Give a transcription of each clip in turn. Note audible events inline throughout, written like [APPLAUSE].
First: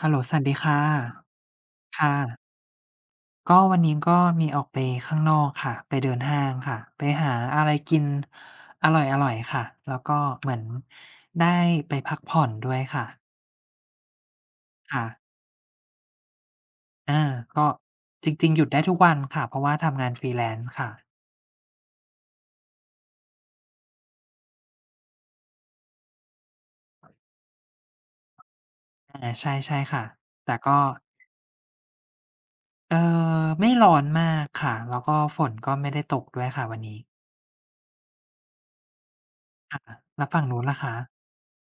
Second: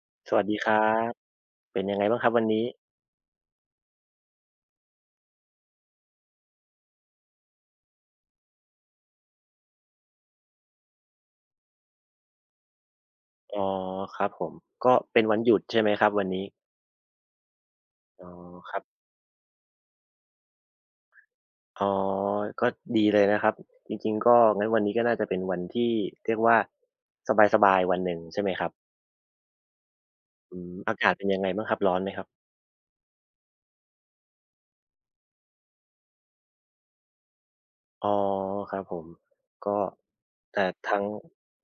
ฮัลโหลสสวัวัสสดีดีคค่ะรับ เป็นยังไงค่ะบ้างครับวันนี้ก็วันนี้ก็มีออกไปข้างนอกค่ะไปเดินห้างค่ะไปหาอะไรกินอร่อยๆค่ะแล้วก็เหมือนได้ไปพักผ่อนด้วยค่ะอ๋อครับผมก็ค่ะเป็นวันหยุดใช่ไหมครับวันนี้อาก็อ๋จอริงๆหยุดครัได้บทุกวันค่ะเพราะว่าทำงาน freelance ค่ะอ๋อก็ดีเลยนะครับจริงๆก็งั้นวันนี้ก็น่าจะเป็นวันที่เรียกว่าสบายๆวันหนึ่งใช่ไหมครับอาใช่ใช่ค่ะ แต่อืมก็อากาศเป็นยังไงบ้างครับร้อนไหมครับเอ่อไม่ร้อนมากค่ะแล้วก็ฝนก็ไม่ได้ตกด้วยค่ะวันนี้อ๋อครับผมก็ค่ะแล้วฝั่งนู้แต่นล่ะคะทาง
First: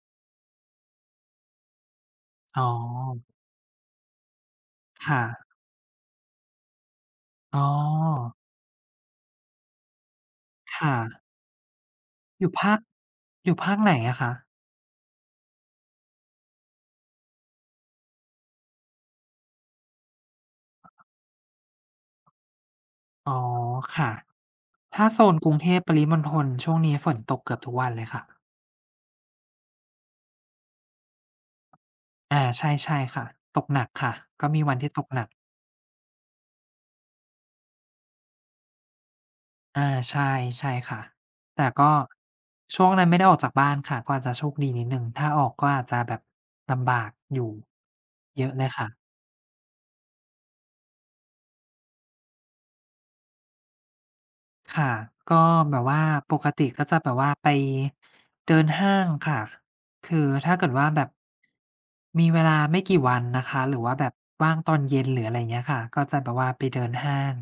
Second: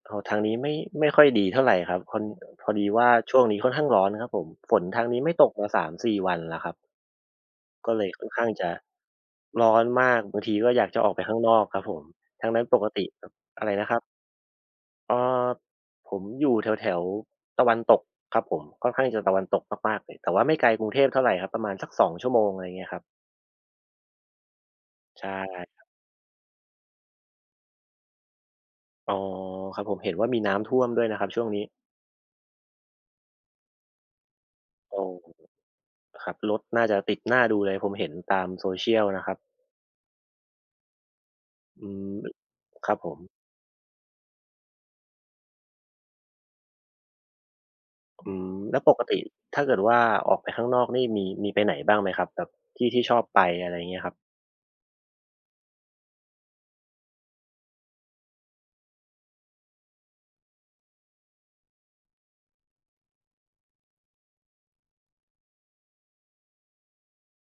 อ๋อทางนี้ไม่ไม่ค่อยดีเท่าไรครับพออ๋พออดีว่าช่วงนี้ค่อนข้างร้อนครับผมฝนทางนี้ค่ะไม่ตกมาสามสี่วันแล้วครับ อ๋อก็เลยค่อนข้างจะร้อนมากบางทีก็อยากค่ะ จะออกไปข้างนอกครับผมอทั้ยู่งนั้นภาปคกติอยู่อะไรภาคนะไหคนรับอะคะเอ่อผมอยู่แถวๆตะวันตกครับผมค่อนข้างจะตะวันตกมากๆเลยแต่ว่าไม่ไกลกรุงเทพเท่าไรครับประมาณสักสองชั่วโมงอะไรเงี้ยครับอ๋อค่ะถ้าโซใชนกรุงเทพ่ปริมณฑลช่วงนี้ฝนตกเกือบทุกวันเลยค่ะอ๋อครับผมเห็นว่ามีน้ำท่วมด้วยนะครับช่วงนี้อาใช่ใช่ค่ะตกหนักค่ะก็มีวันที่ตโอ้กหนักครับรถน่าจะติดน่าดูเลยผมเห็นตาม social นะครับอาใช่ใช่ค่ะแต่อืก็มช่ควงรับนั้ผนไม่ม ได้ออกจากบ้านค่ะก็อาจจะโชคดีนิดหนึ่งถ้าออกก็อาจจะแบบลำบากอยู่อืเยอะมเลยแล้วปกค่ะติถ้าเกิดว่าออกไปข้างนอกนี่มีไปไหนบ้างไหมครับแบบที่ที่ชอบไปอะไรเงี้ยครับค่ะก็แบบว่าปกติก็จะแบบว่าไปเดินห้างค่ะ คือถ้าเกิดว่าแบบมีเวลาไม่กี่วันนะคะหรือว่าแบบว่างตอนเย็นหรืออะไรเงี้ยค่ะก็จะแบบว่าไปเดินห้าง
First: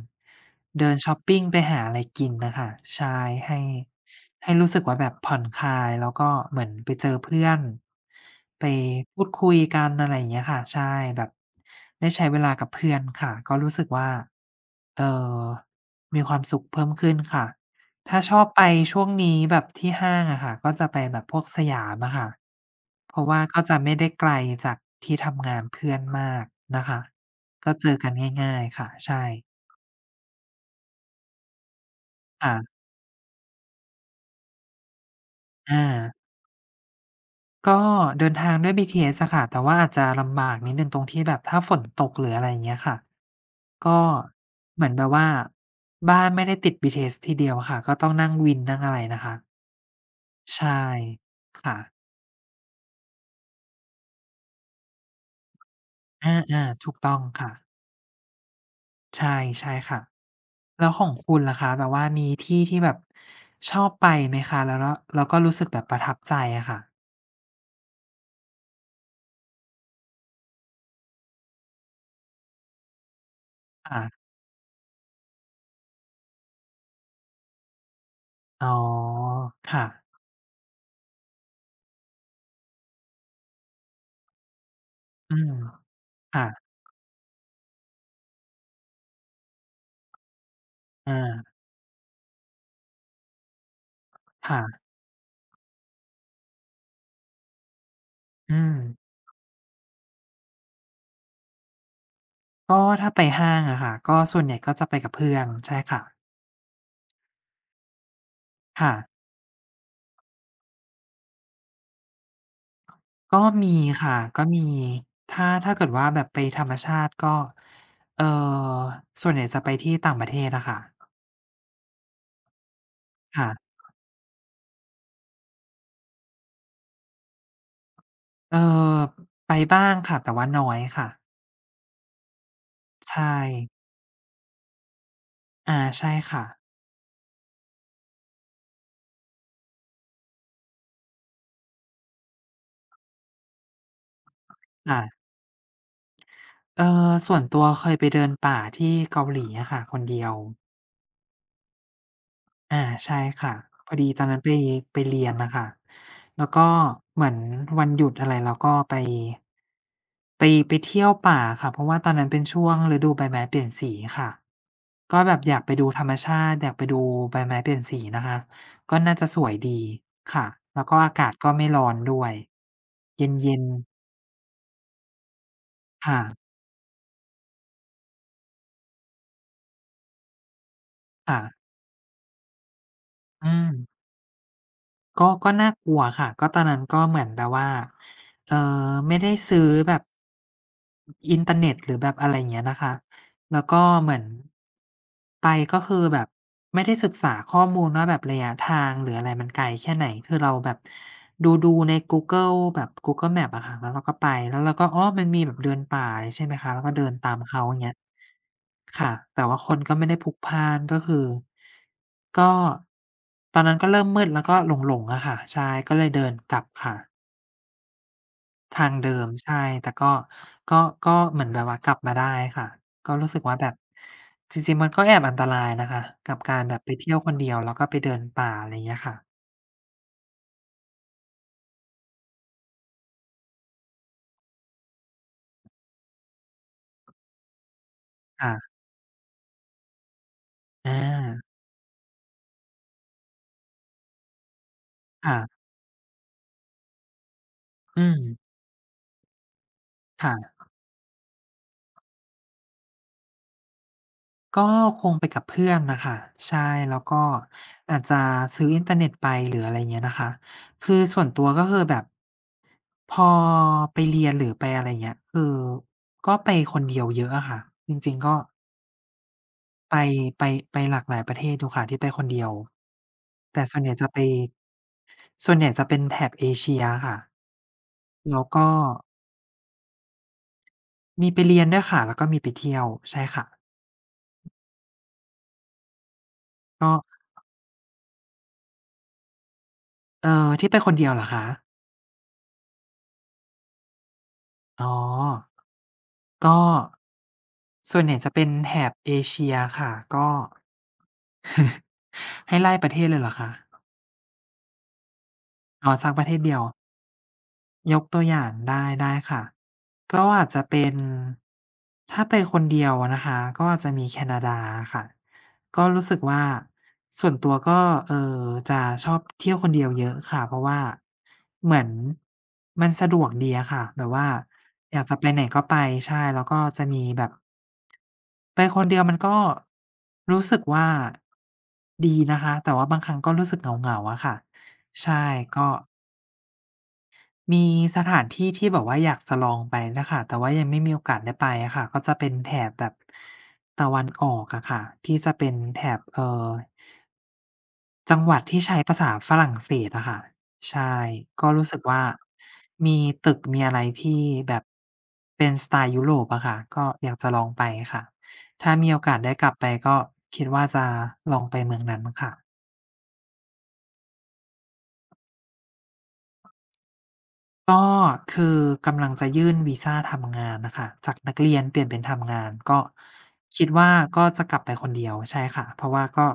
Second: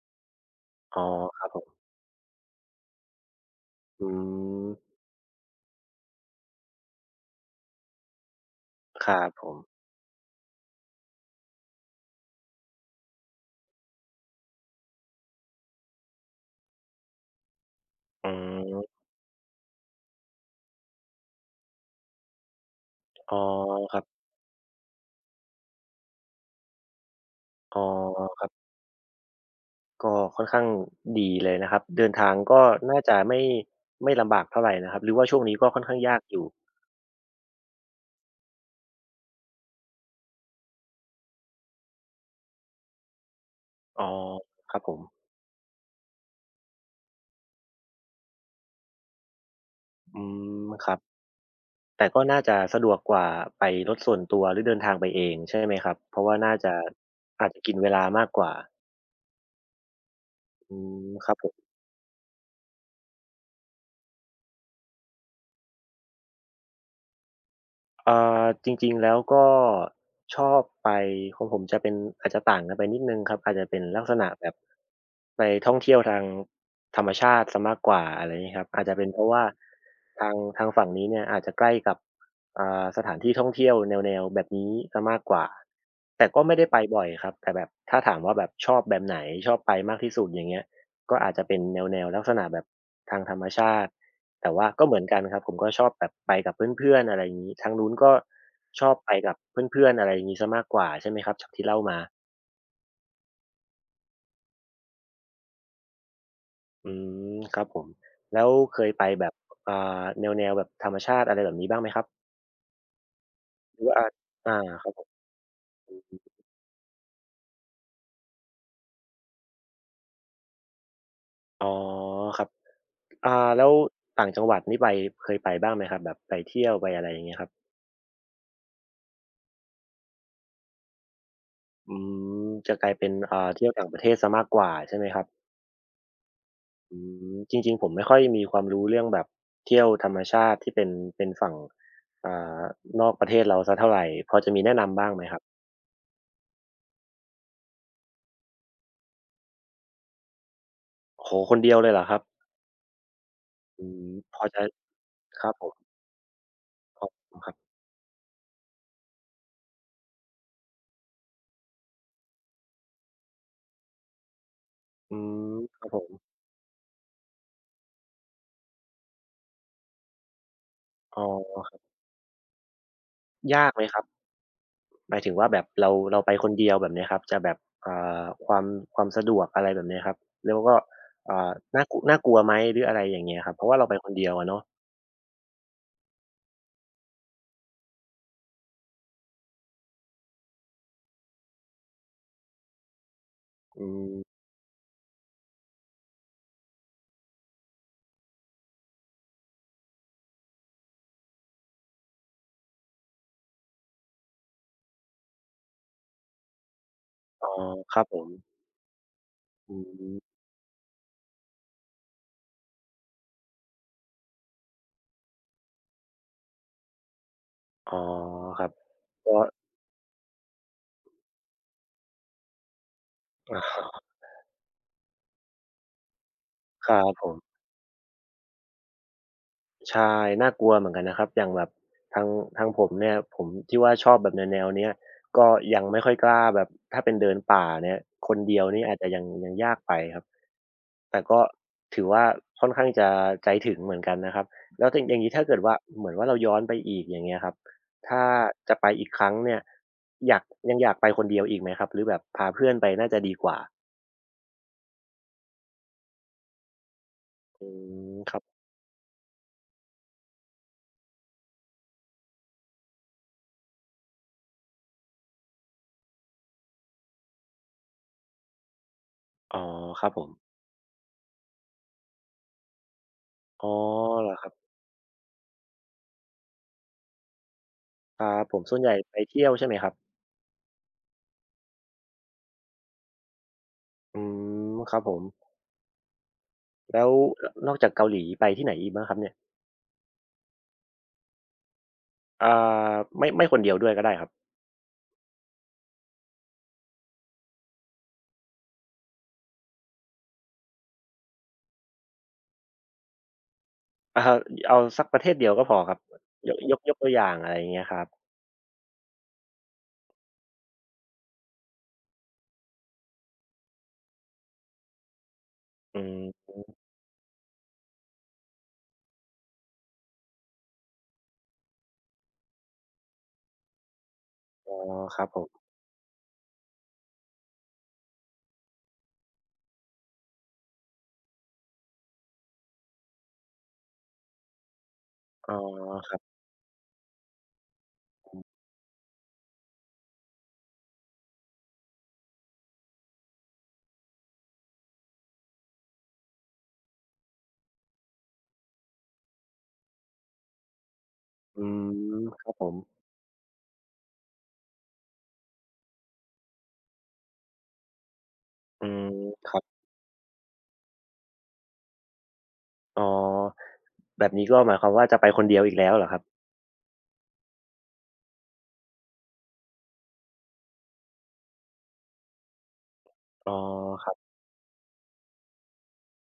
เดินอ๋อชอปปิคงรับผไปหามอะไรกินน่ะค่ะใช่ให้อืให้รู้สึกมว่าแบบผ่อนคลายแล้วก็เหมือนไปเจอเพื่อนไปครัพูดบผคุมยกันอะไรอย่างเงี้ยค่ะใช่แบบได้ใช้เวลากับเพื่อนค่ะก็รู้สึกว่าเอ่อมีความสุขเพิ่มขึ้นค่ะ ถ้าอืชอบไปช่วมงนี้แบบที่ห้างอะค่ะก็จะไปแบบพวกสยามอะค่ะเพราะอ๋อว่าก็จะไม่ครัได้บไกลจากที่ทำงานเพื่อนมากนะคะก็อ๋อเจอกันครัง่ายบๆค่ะใช่ก็ค่อนข้างดีเลยนะครับเดินทางก็ค่ะน่าจะไม่ไม่ลำบากเท่าไรนะครับหรือว่าช่วงนี้ก็อาค่อนข้างยากอยู่ก็เดินทางด้วย BTS อะค่ะแต่ว่าอาจจะลำบากนิดหนึ่งตรงที่แบบถ้าฝนตกหรืออะไรอย่างเงี้ยค่ะก็อ๋อครับเหมืผอนมแบบว่าบ้านไม่ได้ติด b t ทีทีเดียวอะค่ะก็ต้องนั่งวินนั่งอะไรนะคะอืมใช่ครับค่ะแต่ก็น่าจะสะดวกกว่าไปรถส่วนตัวหรือเดินทางไปเองใช่ไหมครับเพราะอว่าน่าาจะๆถูกต้องอาจค่ะ จะกินเวลามากกว่าใช่ใช่ค่ะอืแล้วขอมงครัคุบณผล่ะม คะแบบว่ามีที่ที่แบบชอบไปไหมคะแล้วก็รู้สึกแบบประทับใจอะค่ะเอ่จริงๆแล้วก็ชอบไปของผมจะเป็นอาจจะต่างกันไปนิดหนึ่งครับอาจจะเป็นลักษณะค่ะแบบไปท่องเที่ยวทางธรรมชาติเสียมากกว่าอะไรอย่างงี้คอ๋รัอบอาจจะเป็นเพราะว่าค่ะทางทางฝั่งนี้เนี่ยอาจจะใกล้กับสถานที่ท่องเที่ยวแนวๆแบบนี้เสียมากกอืว่ามแต่ก็ไม่ได้ค่ะไปบ่อยครับแต่แบบถ้าถามว่าแบบชอบแบบไหนชอบไปมากที่สุดอย่างเงี้ยก็อาอาจจะเป็นแนวๆลักษณะแบบทางธรรมชาติ แต่ว่าก็ค่ะเหมือนกันครับผมก็ชอบแบบไปกับเพื่อนๆอะไรอย่างงี้ทางนู้นก็อืมชอบไปกับเพื่อนๆอะไรอย่างงี้เสียมากกว่าใช่ไหมครับจากที่เล่ามาก็ถ้าไปห้างอะค่ะก็ส่วนใหญ่ก็จะไปกับเพื่อนใช่ค่ะอืมครับผมแล้วเคยค่ะไปแบบแนวๆแบบธรรมชาติอะไรแบบนี้บ้างไหมครับก็มีหรือว่าอาค่ะก็มีครับผมถ้าเกิดว่าแบบไปธรรมชาติก็เอ่อส่วนใหญ่จะไปที่ต่างประเทศอะค่ะอ๋อครับอ่าแล้วค่ะต่างจังหวัดนี่ไปเคยไปบ้างไหมครับแบบไปเที่ยวไปอะไรอย่างเงี้ยครับเอ่อไปบ้างค่ะแต่ว่าน้อยค่ะอืมจะกลายเป็นใช่ เที่ยวต่างประเทศเสียมากกว่าใช่ไหมครับ อาใช่ค่ะอืมจริงๆผมไม่ค่อยมีความรู้เรื่องแบบเที่ยวธรรมชาติที่เป็นเป็นฝั่งอ่านอกประเทศเราสักเท่าไรพอจะมีแนะนำบ้างไหมค่ะครับส่วนตัวเคยไปเดินป่าที่เกาหลีอะค่ะคนเดียวโอ้โฮคนเดียวเลยเหรอครับอาใช่ค่ะอืพอมดีตอนพนั้อนจะไปเรียนครัน่ะบผค่ะมแล้วก็ขอบเหมือคุนณครับวันหยุดอะไรเราก็ไปเที่ยวป่าค่ะเพราะว่าตอนนั้นเป็นช่วงฤดูใบไม้เปลี่ยนสีค่ะอืก็แบบมอยากไปครัดูบผธรรมมชาติอยากไปดูใบไม้เปลี่ยนสีนะคะก็น่าจะสวยดีค่ะแล้วก็อาอ๋กาศก็ไม่อร้อนด้วยเย็นยากไหมๆครับหมายถึงว่าแบบเราเราค่ะไปคนเดียวแบบเนี้ยครับจะแบบอ่ความความสะดวกอะไรแบบเนี้ยครับแล้วก็ค่ะน่ากลัวไหมหรืออะไรอย่างเงี้ยอืครับเพราะว่าเราไปม คนเดียวอะเนาะก็น่ากลัวค่ะก็ตอนนั้นก็เหมือนแบบว่าเอ่อไม่ได้ซื้อแบบอินเทอร์เน็ตหรือแบบอะไรอย่างเงี้ยนะคะ แล้วก็อืเหมมือนไปก็คือแบบไม่ได้ศึกษาข้อมูลว่าแบบระยะทางหรืออะไรมันไกลแค่ไหนคือเราแบบดูๆในกูเกิลแบบ Google Maps อะค่ะแล้วเราก็ไปแล้วเราก็อ๋อมันมีแบบเดินป่าอะไรใช่ไหมคะเราก็เดินตามอ๋อเขาอย่างเงี้คยรับผมค่ะแต่ว่าคนก็ไม่อืได้พลุมกพล่านก็คือก็ตอนนั้นก็เริ่มมืดแล้วก็หลงๆอะค่ะใช่ก็เลยเดินกลับค่ะ อ๋อครับทางเดิมก็ ใช่แต่ก็ก็ก็เหมือนแบบว่ากลับมาได้ค่ะ ก็รู้สึกว่าอแบบาจริงๆมันก็แอบอันตรายนะคะกับการแบบคไปรับเที่ยวผคนเดียมวแล้วก็ไปเดินป่าอะไรเงี้ยค่ะใช่น่ากลัวเหมือนกันนะครับอย่างแบบทางทางผมเนี่ยผมที่ว่าชอบแบบแนวๆเนี้ยก็ยังไม่ค่อยกล้าแบบถ้าเป็นเดินป่าเนี่ยคนเดียวค่ะนี่อาจจะยังยากไปครับอแต่ก็าถือว่าค่อนข้างจะใจถึงเหมือนกันนะครับแล้วถึงอย่างงี้ถ้าเกิดค่ะว่าเหมือนว่าเราย้อนไปอีกอย่างเงี้ยครับอืถ้ามจะไปอีกครั้งเนี่ยอยากค่ะยังอยากไปคนเดียวอีกไหมครับหรือแบบพาเพื่อนไปน่าจะดีกว่าก็คงไปกับเพื่อนน่ะค่ะใช่แล้วก็อือาจมจะครับซื้ออินเทอร์เน็ตไปหรืออะไรเงี้ยนะคะคือส่วนตัวก็คือแบบพอไปเรียนหรือไปอะไรเงี้ยคือก็ไปคนเดียวเยอะอะค่ะจริงๆก็ อ๋อไปครับผมไปไปหลากหลายประเทศอยู่ค่ะที่ไปคนเดียวแต่อ๋อส่วนใหญ่จะไปเหรอครับ ส่วนใหญ่จะเป็นแถบเอเชียค่ะครัแล้บวผมก็ส่วนใหญ่ไปเที่ยวใช่ไหมครับมีไปเรียนด้วยค่ะแล้วก็มีไปเที่ยวใช่ค่ะอืมครับผมก็แล้วอนอกจากเกาหลีไปที่ไหนอีกบ้างครับเนี่ยที่ไปคนเดียวเหรอคะอ่าไม่ไม่คนเดียวด้วยก็ได้ครับอ๋อก็ส่วนใหญ่จะเป็นแถบเอเชียค่ะก็ให้ไล่ประเทศเลยเหรอคะอะฮะเอาสักประเทศเดียวก็พออ๋คอรับ สักประเทศยเดีกยว ยกยกตัวอย่างอะไรอย่างเงี้ยคยรักบตัวอย่างได้ค่ะก็อาจจะเป็นถ้าไปคนเดียวอะนะคะก็อาจจะมีแคนาดาค่ะก็อืรู้สึกมว่าส่วนตัวก็เอ่อจะชอบเที่ยวคนเดียวเยอะค่ะเพราะว่าเหมือนมันสะดวกดีอะค่ะแบบว่าอ๋ออยากคจะรัไปบผไหนมก็ไปใช่แล้วก็จะมีแบบไปคนเดียวมันก็รู้สึกว่าดีนะคะแต่ว่าบางครั้งก็รู้สึกเหงาๆอะค่ะใช่อ๋อก็ ครับมีสถานที่ที่แบบว่าอยากจะลองไปนะค่ะแต่ว่ายังไม่มีโอกาสได้ไปอะค่ะก็จะเป็นแถบแบบตะวันออกอะค่ะที่จะเป็นแถบจังหวัดที่ใช้ภาษาฝรั่งเศสอะค่ะใช่ก็อืรู้สึกว่ามครับผมมีตึกมีอะไรที่แบบเป็นสไตล์ยุโรปอะค่ะก็อยากจะลองไปค่ะถ้าอืมีโอมกาสได้กคลับรับไปก็คิดว่าจะลองไปเมืองนั้นค่ะ อ๋อแบบนี้ก็หมายความว่าจะไปคนเดียวอีกแล้วเหรอครับก็คือกำลังจะยื่นวีซาทำงานน่ะค่ะจากนักเรียนเปลี่ยนเป็นทำงานก็อ๋อคิดว่าครับก็จะกลับไปคนเดียวใช่ค่ะเพราะว่าก็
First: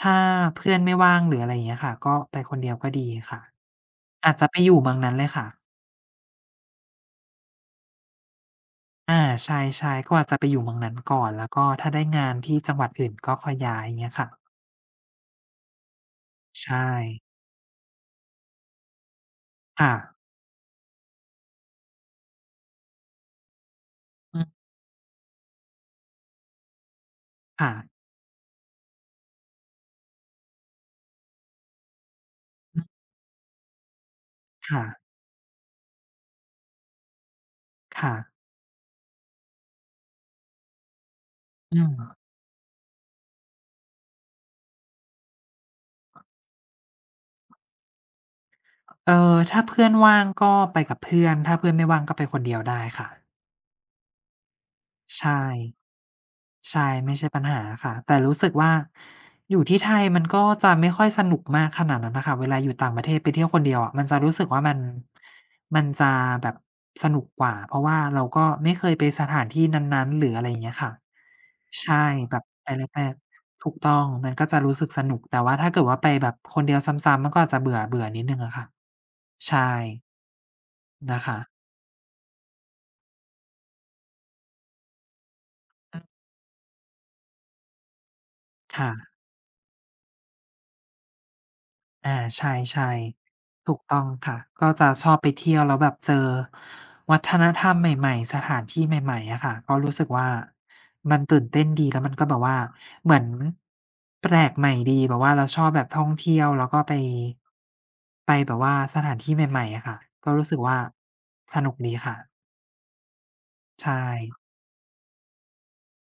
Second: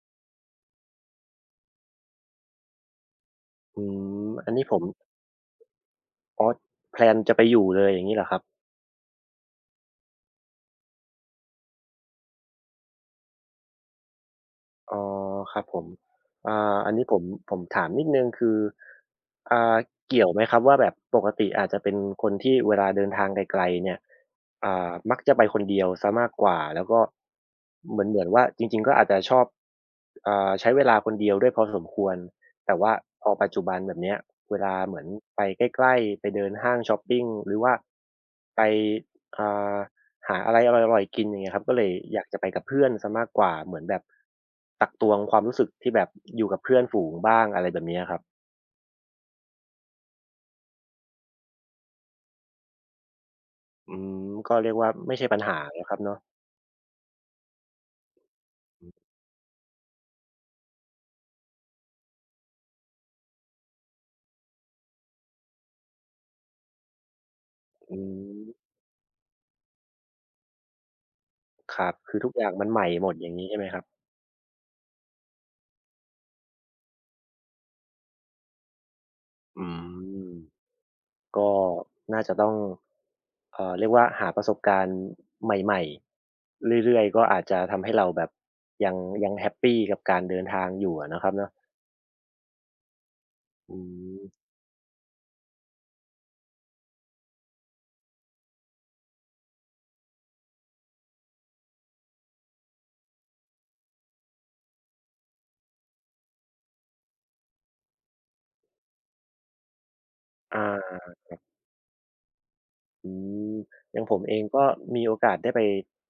ถ้าเพื่อนไม่ว่างหรืออะไรอย่างเงี้ยค่ะก็ไปคนเดียวก็ดีค่ะอืมอาจจะอันไปนี้อผยู่มเมืองนั้นเลยค่ะอ๋อแพลนจะไปอยู่เลยอย่างงี้เหรอครับ อาใช่ๆก็อาจจะไปอยู่เมืองนั้นก่อนแล้วก็ถ้าได้งานที่จังหวัดอื่นก็ค่อยย้ายอย่างเงี้ยค่ะอ๋อครับผมใช่อันนี้ผมถามนิดหนึ่งคืออ่าค่ะเกี่ยวไหมครับว่าแบบปกติอาจจะเป็นคนที่เวลาเดินทางไกลๆเนี่ยอืมมักจะไปคนเดียวเสียมากกว่าแล้วก็ค่ะเหมือนว่าจริงๆก็อาจจะชอบใช้เวลาคนเดียวด้วยพอสมควรแต่อืว่ามพอปัจจุบันแบบเนี้ยเวลาค่ะเหมือนไปใกล้ๆไปเดินห้างชอปปิงหรือว่าค่ะไปอ่า หาอะไรอร่อยๆกินอย่างเงี้ยครับก็อืเลยอม ยากจะไปกับเพื่อนเสียมากกว่าเหมือนแบบตักตวงความรู้สึกที่แบบอยู่กับเพื่อนฝูงบ้างอะไรแบบเนี้ยครับเออถ้าเพื่อนว่างก็ไปกับเพื่อนถ้าเพื่อนไม่ว่างก็ไปคนเดียวได้ค่ะอืมก็เรียกว่าไม่ใช่ใช่ปัญหาแล้วครับเนาะใช่ไม่ใช่ปัญหาค่ะแต่รู้สึกว่าอยู่ที่ไทยมันก็จะไม่ค่อยสนุกมากขนาดนั้นน่ะค่ะเวลาอยู่ต่างประเทศไปเที่ยวคนเดียวอะมันจะรู้สึกว่ามันจะแบบสนุกกว่าเพราะอืว่าเรามก็ไม่เคยไปสถานที่นั้นๆหรืออะไรอย่างเงี้ยค่ะครับใช่คือทุกแบอบย่างมัไปนใหม่แรหมดกอย่างงี้ใช่ๆไหมถูคกรับต้องมันก็จะรู้สึกสนุกแต่ว่าถ้าเกิดว่าไปแบบคนเดียวซ้ำๆมันก็อาจจะเบื่อๆนิดหนึ่งอะค่ะใช่อืมนะคะ ก็น่าจะต้องเรียกว่าหาประสบการณ์ใหม่ๆเรื่อยๆก็อาจจะทำให้เราแบบยังค่ะยังแฮปปีกับการเดินทางอยู่อะนะครับเนาะอาใช่ๆอืถูกต้องค่ะ มก็จะชอบไปเที่ยวแล้วแบบเจอวัฒนธรรมใหม่ๆ สถานที่ใหม่ๆอะค่ะก็รู้สึกว่ามันตื่นเต้นดีแล้วมันก็แบบว่าเหมือนแปลกใหม่ดีแบบว่าเราชอบแบบท่องเที่ยวแล้วก็ไปแบบว่าสถานที่ใหม่ๆอะค่ะก็รู้สึกว่าอา สนุกดีค่ะอืมใช่อย่างผมเองก็มีโอกาสได้ไป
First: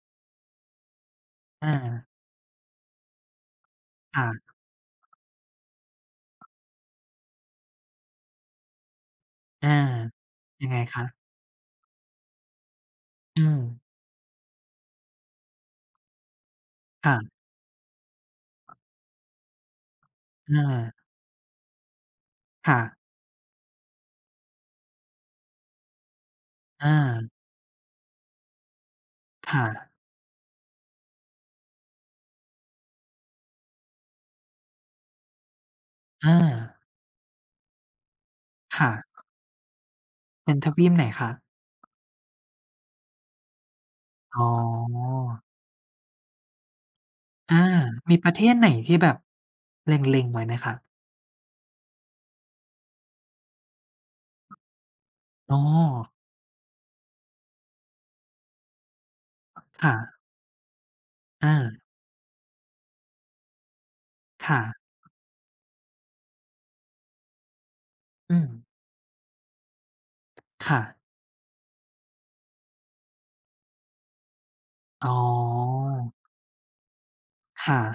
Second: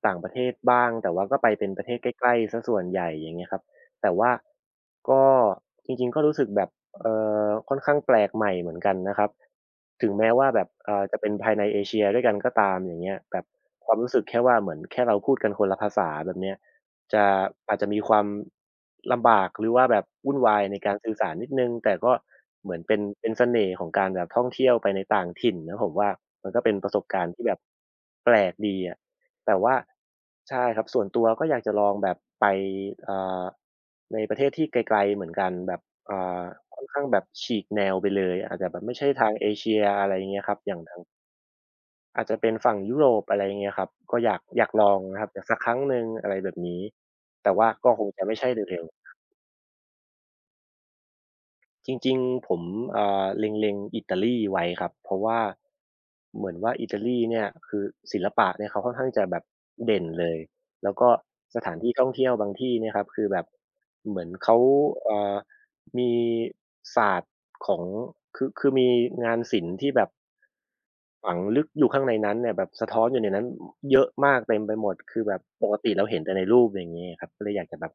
ต่างประเทศบ้างแต่ว่าก็ไปเป็อานประเทศใกล้ๆเสียส่วนใหญ่อย่างเงี้ยครับแต่ว่าค่ะก็จริงๆก็รู้สึกแบบเอ่ค่อนข้างแปลกใหม่เหมือนกันนะครับอาถึงแม้ว่าแบยับงไงจะเป็คะนภายในเอเชียด้วยกันก็ตามอย่างเงี้ยแบอืบมความรู้สึกแค่ว่าเหมือนแค่เราพูดกันคนละภาษาแบบเนี้ย จะค่ะอาจจะมีความลำบากหรือว่าแบบวุ่นวายในกาอารสื่อสารนิดหนึ่งแต่ก็เหมือค่ะนเป็นเสน่ห์ของการแบบท่องเที่ยวไปในต่างถิ่นนะผมว่ามันก็เป็นประอาสบการณ์ที่แบบแปลกดีอะแต่ค่ะว่าใช่ครับส่วนตัวก็อยากจะลองแบบไปเอ่าในประเทศที่ไกลๆเหมือนกันแบบอ่อาาค่อนข้างแบบฉีกแนวไปเลยอาจจะแบบไม่ใช่ค่ะ ทางเอเชียอะไรอย่างเงี้ยคเป็รันบทอย่างวีปทาง ไหนคะ อาจจะเป็นฝั่งยุโรปอะไรอย่างเงี้ยครับก็อยากอ๋อยากลองอนะครับอยากสักครั้งหนึ่งอะไรแบบนี้แต่อาว่าก็คงมีจะประไม่เทใช่ศไหนเร็วที่ๆ แบบเล็งๆไว้ไหมคะ จริงๆผมเล็งๆอิตาลีไว้ครับเพราะว่าอ๋อเหมือนว่าอิตาลีเนี่ยคือศิลปะเนี่ยเขาค่อนข้างจะแบบเด่นค่ะเลยแล้วก็อาสถานที่ท่องเที่ยวบางที่เนี่ยครับคือแบบเหมือนเขาค่ะเอ่อมีศาสตร์ของอืคืมอคือมีงานศิลป์ที่แบบค่ะ ฝังลึกอยู่ข้างในนั้นเนี่ยแบบสะท้อนอยู่ในนั้นเยอะมากเต็มไปหมดอ๋คือแบบปกอ ติเราเห็นแต่ในรูปอย่างงี้ครับก็เลยอยากจะค่ะแบบ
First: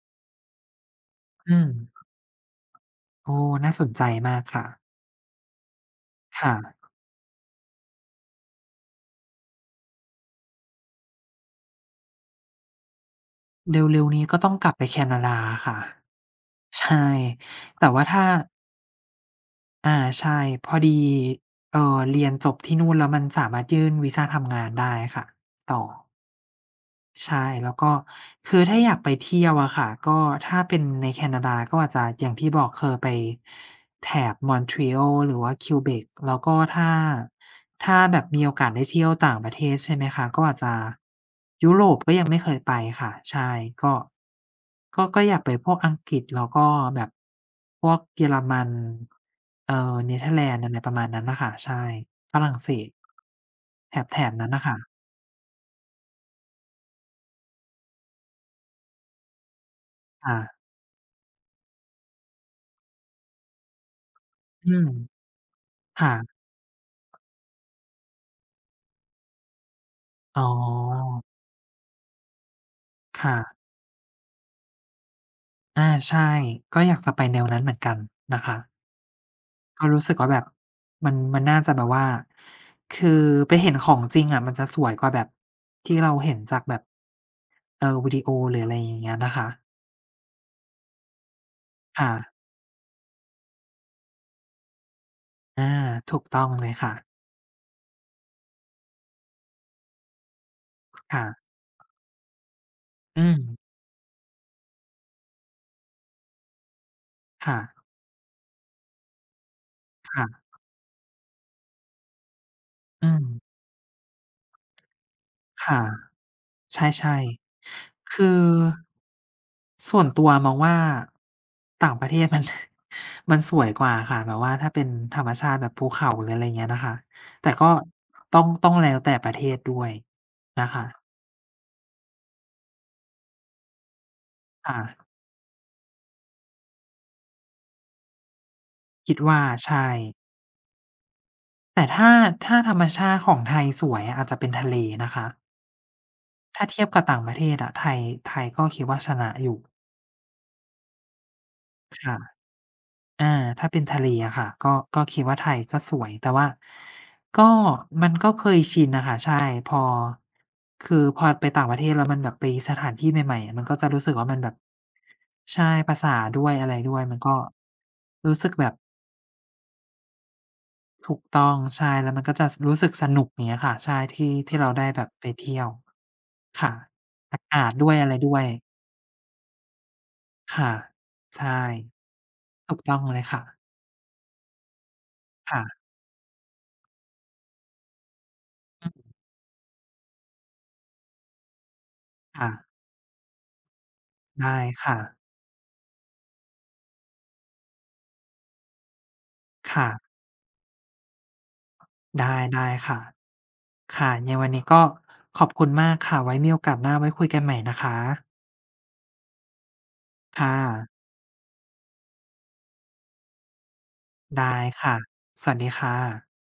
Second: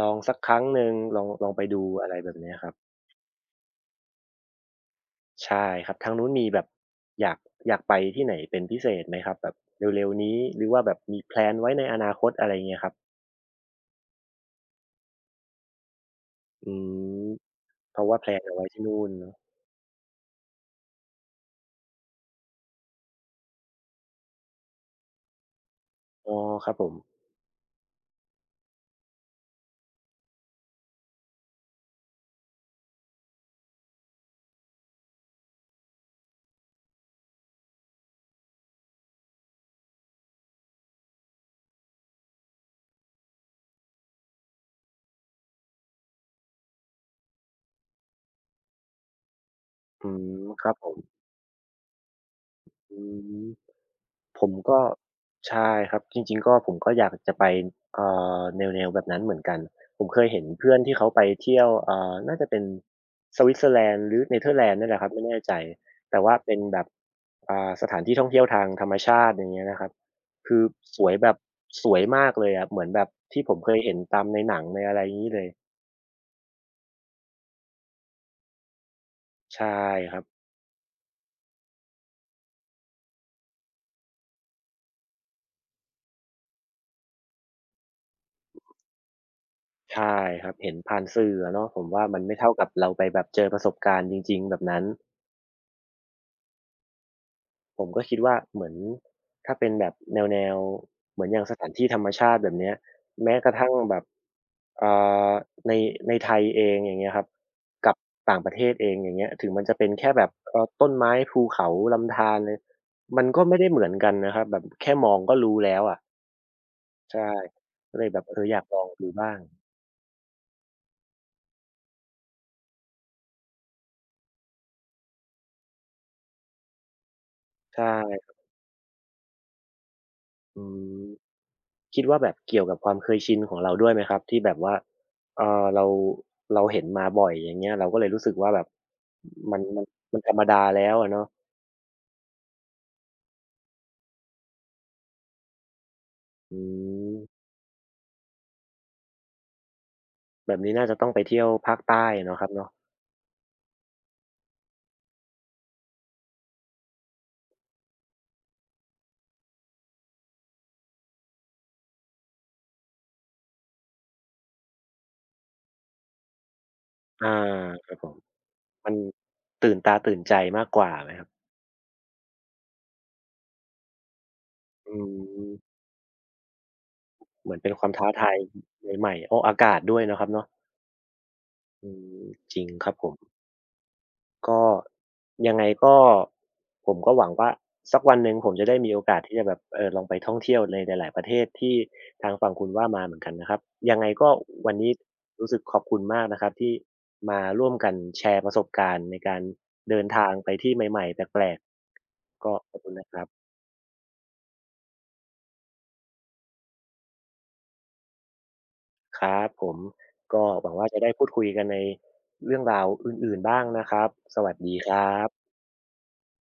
ลองสักครั้งหนึ่งลองลออืงไปมดูอะไรแบบเนี้ยครับ โอ้น่าสนใจมากค่ะใช่ครับทางนู้นมีค่ะ แบบอยากอยากไปที่ไหนเป็นพิเศษไหมครับแบบเร็วๆนี้หรือว่าแบบมีแพลนไว้ในอนาคตอะไรเงี้ยครับเร็วๆนี้ก็ต้องกลับไปแคนาดาค่ะ อืใช่ มแต่เพว่าราะว่าถ้าแพลนเอาไว้ที่นู่นเนาะอ่าใช่ พอดีเอ่อเรียนจบที่นู่นแล้วมันสามารถยื่นวีซาทำงานได้ค่ะ ต่อ อ๋อครับผมใช่แล้วก็คือถ้าอยากไปเที่ยวอะค่ะก็ถ้าเป็นในแคนาดาก็อาจจะอย่างที่บอกคือไปแถบ Montreal หรือว่า Quebec แล้วก็ถ้าแบบมีโอกาสได้เที่ยวต่างประเทศใช่ไหมคะก็อาจจะยุโรปก็ยังไม่เคยไปค่ะใช่ก็ก็ก็อยากไปพวกอังกฤษแล้วก็แบบพวกเยอรมันเอ่ออืเนเธอร์แลมนคด์อะรับไรผประมมาณนั้นน่ะค่ะใช่ฝรั่งเศสอืม แถบๆผนั้นมน่ะค่ะก็ใช่ครับจริงๆก็ผมก็อยากจะไปเอ่แนวๆแบบนั้นเหมือนกันผมเคยเห็นค่ะเพื่อนที่เขาไปเที่ยวน่าจะเป็นสวิตเซอร์แลนด์หรือเนเธอร์แลอืนด์มเนี่ยแหละครับไม่แน่ใจแต่ว่าค่ะ เป็นแบบสถานที่ท่องเที่ยวทางธรรมชาติอย่างเงี้ยนะครับอ๋คือสวยอแบบสวยมากเลยอะเหมือนแบบค่ะที่ผมเคยเห็นตามในหนังในอะไรอย่างงี้เลยอาใช่ ก็อยากจะไปแนวนั้นเหมือนกันนะคะใช่ก็รู้คสึกรับว่าแบบมันมันน่าจะแบบว่า คือไปเห็นของจริงอะมันจะสวยกว่าแบบที่เราเห็นจากแบบวิดีโอหรืออะไรอย่างเงี้ยนะคะใช่ครับเห็นผ่านสื่ออะเนาะผมว่าค่ะมันไม่เท่ากับเราไปแบบเจอประสบการณ์จริงๆแบบนั้น อาถูกต้องเลยค่ะผมก็คิดว่าเหมือนถ้าเป็นแบบแนวเหมืค่ะอนอย่างสถานที่ธรรมชาติแบบเนี้ยอืแม้กระทั่งมแบบอ่าในในไทยเองอย่างเงี้ยครับค่ะกับต่างประเทศเองอย่างเงี้ยถึงมันจะเป็นแค่แบบค่ะต้นไม้ภูเขาลำธารเลยอืมัมนก็ไม่ได้เหมือนกันนะครับแบบแค่มองก็รู้แล้ค่ะ วอะใช่ใช่ก็เลยๆแบบคืเออออยากลองดูบ้างส่วนตัวมองว่าต่างประเทศมัน [LAUGHS] มันสวยกว่าค่ะแบบว่าถ้าเป็นธรรมชาติแบบภูเขาหรืออะไรอย่างเงี้ยนะคะแต่ก็ใช่ต้องแล้วแต่ประเทศด้วยอืนะคะม คิดว่าแบบเกี่ยวกับความเคยชินของเราด้วยไหมครับที่แบบว่าค่ะเอ่อเราเราเห็นมาบ่อยอย่างเงี้ยเราก็เลยรู้สึกว่าแบบคิดว่ามันมันใช่มันธรรมดาแล้วอะเนาะแต่ถ้าธรรมชาติของไทยสวยอะอาจจะเป็นทะเลนะคะอืถ้าเทียบกับต่างประมเทศอะไทยก็คิดว่าชนะอยู่แบบนี้น่าจะต้องไปเที่ยวภาคใต้เนาะคค่ะ รับเนาะอาถ้าเป็นทะเลอะค่ะก็คิดว่าไทยก็สวยแต่ว่าก็มันก็เคยชินน่ะค่ะใช่พอคือพอไปต่างประเทศแล้วมันแบบไปสถานที่ใหม่ๆมันก็จะรู้สึกว่ามันแบบใช่ภาษาด้วยอะไรด้วยมันอาก็ครับผมรู้สึกแบบมันตื่นตาตื่นใจมากกว่าไหมถูคกรับต้องใช่แล้วมันก็จะสรู้สึกสนุกอย่างเงี้ยค่ะใช่ที่ที่เราได้อืแบบไปมเที่ยวค่ะอาเหมือกานเป็ศนคด้วามวยท้าอะไรทาด้ยวยใหม่ๆโอ้ออากาศด้วยเนาะครับเนาะค่ะใช่อืมจริงถูกครับต้องผม เลยค่ะก็ยังไงค่ะก็ผมก็หวังว่าสักวันหนึ่งผมจะได้อืมีโอมกาสที่จะแบบลองไปท่องเที่ยวในหลายๆประเทศที่ทางค่ะฝั่งคุณว่ามาเหมือนกันนะครับยังไงก็ได้วันนี้ค่ะรู้สึกขอบคุณมากนะครับที่มาร่วมกันแชร์ประสบการณ์ในการเดินค่ะ ทางไปที่ใหม่ๆแปลกๆก็ได้ขอบคุณค่ะ นะครับค่ะยังไงวันนี้ก็ขอบคุณมากค่ะ ไว้มีโอกาสหน้าไว้คุยกันใหม่นะคะ ครับผมก็ค่ะ หวังว่าจะได้พูดคุยกันในเรื่องราวอื่นๆบ้างนะครับสวัสได้ดีคค่ะ รับสวัสดีค่ะ